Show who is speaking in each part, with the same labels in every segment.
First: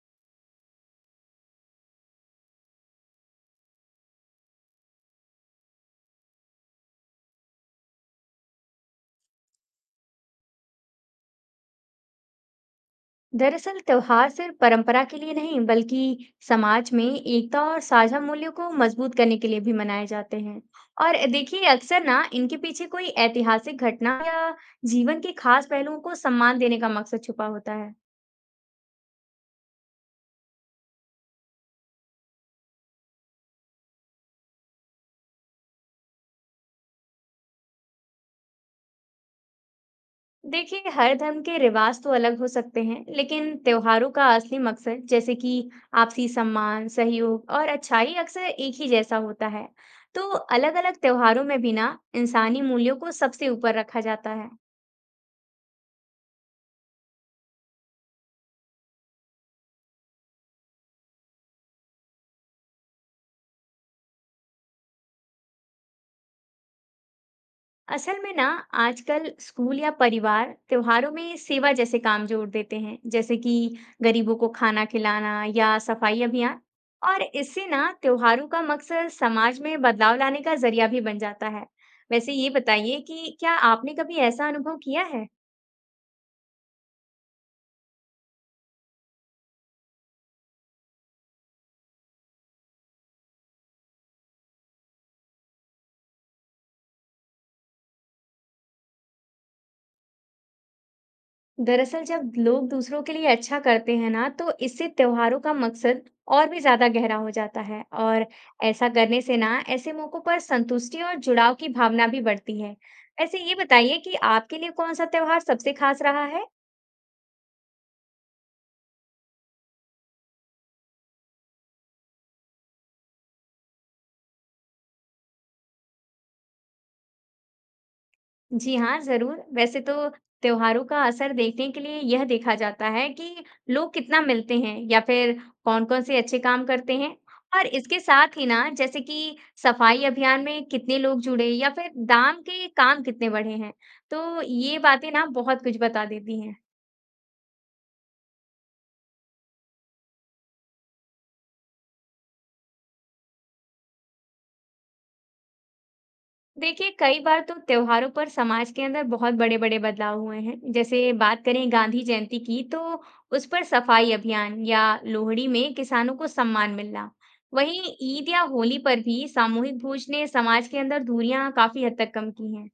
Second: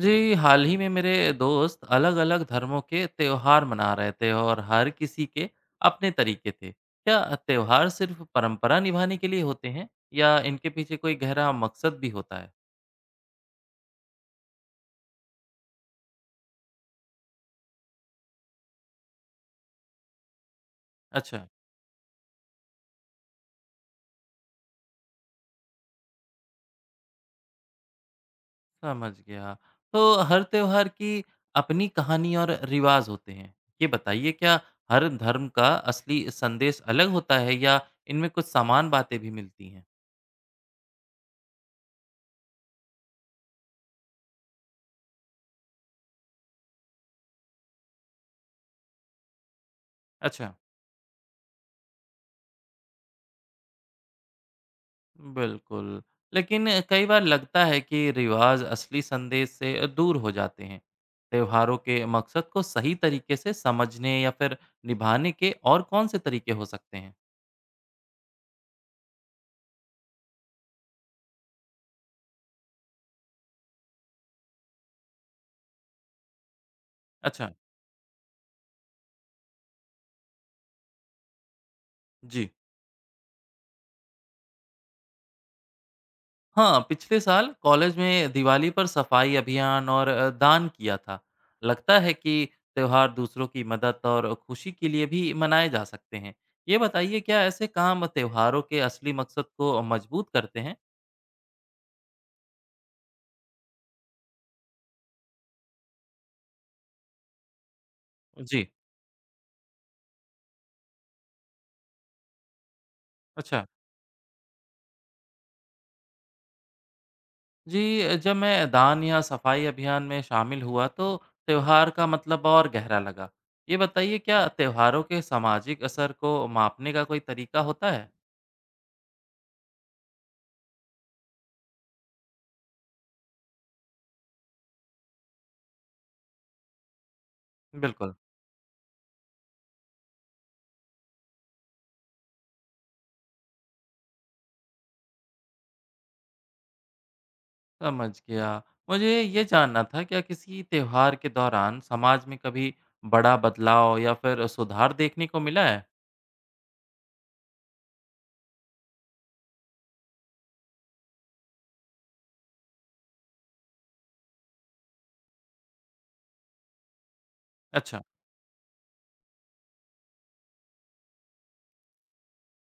Speaker 1: जी, हाल ही में मेरे दोस्त अलग-अलग धर्मों के त्योहार मना रहे थे और हर किसी के अपने तरीके थे। क्या त्योहार सिर्फ परंपरा निभाने के लिए होते हैं या इनके पीछे कोई गहरा मकसद भी होता है?
Speaker 2: दरअसल त्योहार सिर्फ परंपरा के लिए नहीं बल्कि समाज में एकता और साझा मूल्यों को मजबूत करने के लिए भी मनाए जाते हैं। और
Speaker 1: अच्छा,
Speaker 2: देखिए अक्सर ना इनके पीछे कोई ऐतिहासिक घटना या जीवन के खास पहलुओं को सम्मान देने का मकसद छुपा होता है।
Speaker 1: समझ गया। तो हर त्योहार की अपनी कहानी और रिवाज होते हैं। ये बताइए क्या हर धर्म का असली संदेश अलग होता है या इनमें कुछ समान बातें भी मिलती हैं?
Speaker 2: देखिए हर धर्म के रिवाज तो अलग हो सकते हैं लेकिन त्योहारों का असली मकसद जैसे कि आपसी सम्मान सहयोग और अच्छाई अक्सर एक ही जैसा होता है। तो
Speaker 1: अच्छा।
Speaker 2: अलग-अलग त्योहारों में भी ना इंसानी मूल्यों को सबसे ऊपर रखा जाता है।
Speaker 1: बिल्कुल। लेकिन कई बार लगता है कि रिवाज असली संदेश से दूर हो जाते हैं। त्योहारों के मकसद को सही तरीके से समझने या फिर निभाने के और कौन-से तरीके हो सकते हैं?
Speaker 2: असल में ना आजकल स्कूल या परिवार त्योहारों में सेवा जैसे काम जोड़ देते हैं, जैसे कि गरीबों को खाना खिलाना या सफाई अभियान। और
Speaker 1: अच्छा।
Speaker 2: इससे ना त्योहारों का मकसद समाज में बदलाव लाने का जरिया भी बन जाता है। वैसे
Speaker 1: जी
Speaker 2: ये बताइए कि क्या आपने कभी ऐसा अनुभव किया है।
Speaker 1: हाँ, पिछले साल कॉलेज में दिवाली पर सफाई अभियान और दान किया था। लगता है कि त्योहार दूसरों की मदद और खुशी के लिए भी मनाए जा सकते हैं। ये बताइए क्या ऐसे काम त्योहारों के असली मकसद को मजबूत करते हैं?
Speaker 2: दरअसल जब लोग दूसरों के लिए अच्छा करते हैं ना तो इससे त्योहारों का मकसद और भी ज्यादा गहरा हो जाता है। और
Speaker 1: जी।
Speaker 2: ऐसा करने से ना ऐसे मौकों पर संतुष्टि और जुड़ाव की भावना भी बढ़ती है। वैसे ये
Speaker 1: अच्छा।
Speaker 2: बताइए कि आपके लिए कौन सा त्योहार सबसे खास रहा है।
Speaker 1: जी, जब मैं दान या सफाई अभियान में शामिल हुआ तो त्योहार का मतलब और गहरा लगा। ये बताइए क्या त्योहारों के सामाजिक असर को मापने का कोई तरीका होता है?
Speaker 2: जी हाँ, ज़रूर। वैसे तो त्योहारों का असर देखने के लिए यह देखा जाता है कि लोग कितना मिलते हैं या फिर कौन-कौन से अच्छे काम करते हैं। और इसके
Speaker 1: बिल्कुल।
Speaker 2: साथ ही ना जैसे कि सफाई अभियान में कितने लोग जुड़े या फिर दान के काम कितने बढ़े हैं। तो ये बातें ना बहुत कुछ बता देती हैं।
Speaker 1: समझ गया। मुझे ये जानना था क्या किसी त्योहार के दौरान समाज में कभी बड़ा बदलाव या फिर सुधार देखने को मिला है?
Speaker 2: देखिए कई बार तो त्योहारों पर समाज के अंदर बहुत बड़े बड़े बदलाव हुए हैं। जैसे बात करें गांधी जयंती की तो उस पर सफाई अभियान या लोहड़ी में किसानों को सम्मान मिलना। वहीं
Speaker 1: अच्छा।
Speaker 2: ईद या होली पर भी सामूहिक भोज ने समाज के अंदर दूरियां काफी हद तक कम की हैं।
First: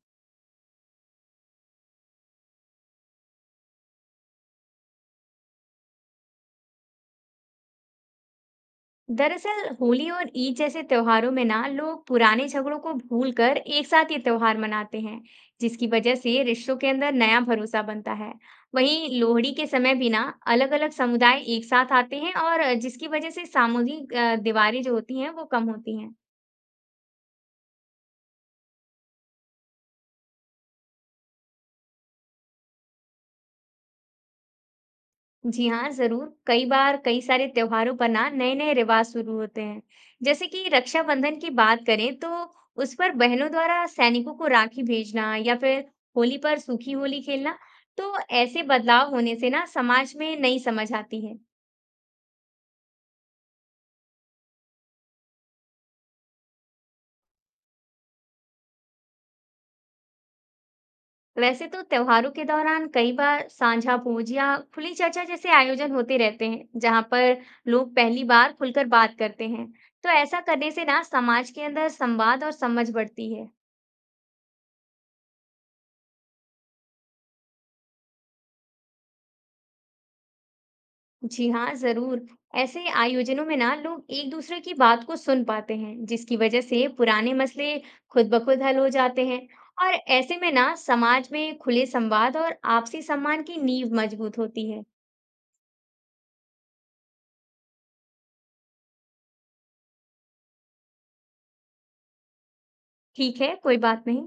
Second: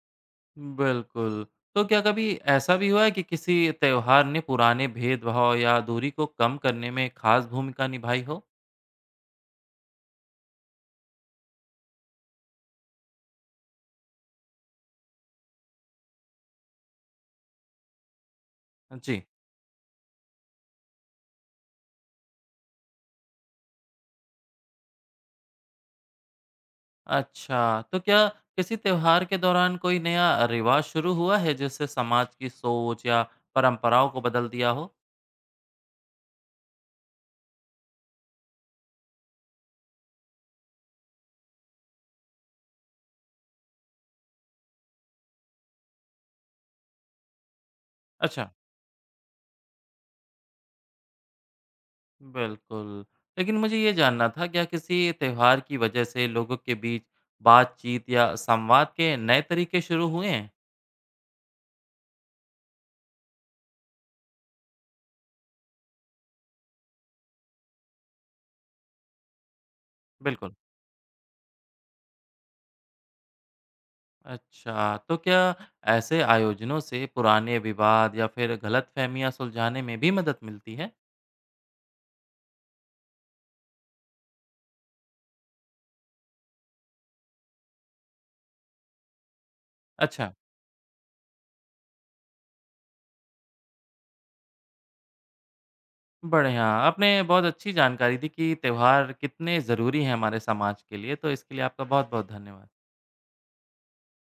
Speaker 1: बिल्कुल। तो क्या कभी ऐसा भी हुआ है कि किसी त्योहार ने पुराने भेदभाव या दूरी को कम करने में खास भूमिका निभाई हो?
Speaker 2: दरअसल होली और ईद जैसे त्योहारों में ना लोग पुराने झगड़ों को भूलकर एक साथ ये त्योहार मनाते हैं, जिसकी वजह से रिश्तों के अंदर नया भरोसा बनता है। वहीं
Speaker 1: जी।
Speaker 2: लोहड़ी के समय भी ना अलग अलग समुदाय एक साथ आते हैं और जिसकी वजह से सामूहिक दीवारें जो होती हैं वो कम होती हैं।
Speaker 1: अच्छा, तो क्या किसी त्योहार के दौरान कोई नया रिवाज शुरू हुआ है जिससे समाज की सोच या परंपराओं को बदल दिया हो?
Speaker 2: जी हाँ, ज़रूर। कई बार कई सारे त्योहारों पर ना नए-नए रिवाज शुरू होते हैं। जैसे कि रक्षाबंधन की बात करें तो उस पर बहनों द्वारा सैनिकों को राखी भेजना या फिर होली पर सूखी होली खेलना। तो
Speaker 1: अच्छा,
Speaker 2: ऐसे बदलाव होने से ना समाज में नई समझ आती है।
Speaker 1: बिल्कुल। लेकिन मुझे ये जानना था क्या किसी त्योहार की वजह से लोगों के बीच बातचीत या संवाद के नए तरीके शुरू हुए हैं?
Speaker 2: वैसे तो त्योहारों के दौरान कई बार साझा भोज या खुली चर्चा जैसे आयोजन होते रहते हैं, जहाँ पर लोग पहली बार खुलकर बात करते हैं। तो ऐसा
Speaker 1: बिल्कुल।
Speaker 2: करने से ना समाज के अंदर संवाद और समझ बढ़ती है।
Speaker 1: अच्छा, तो क्या ऐसे आयोजनों से पुराने विवाद या फिर गलतफहमियां सुलझाने में भी मदद मिलती है?
Speaker 2: जी हाँ, जरूर। ऐसे आयोजनों में ना लोग एक दूसरे की बात को सुन पाते हैं, जिसकी वजह से पुराने मसले खुद ब खुद हल हो जाते हैं। और
Speaker 1: अच्छा।
Speaker 2: ऐसे में ना समाज में खुले संवाद और आपसी सम्मान की नींव मजबूत होती है।
Speaker 1: बढ़िया, आपने बहुत अच्छी जानकारी दी कि त्योहार कितने ज़रूरी हैं हमारे समाज के लिए, तो इसके लिए आपका बहुत-बहुत धन्यवाद।
Speaker 2: ठीक है, कोई बात नहीं।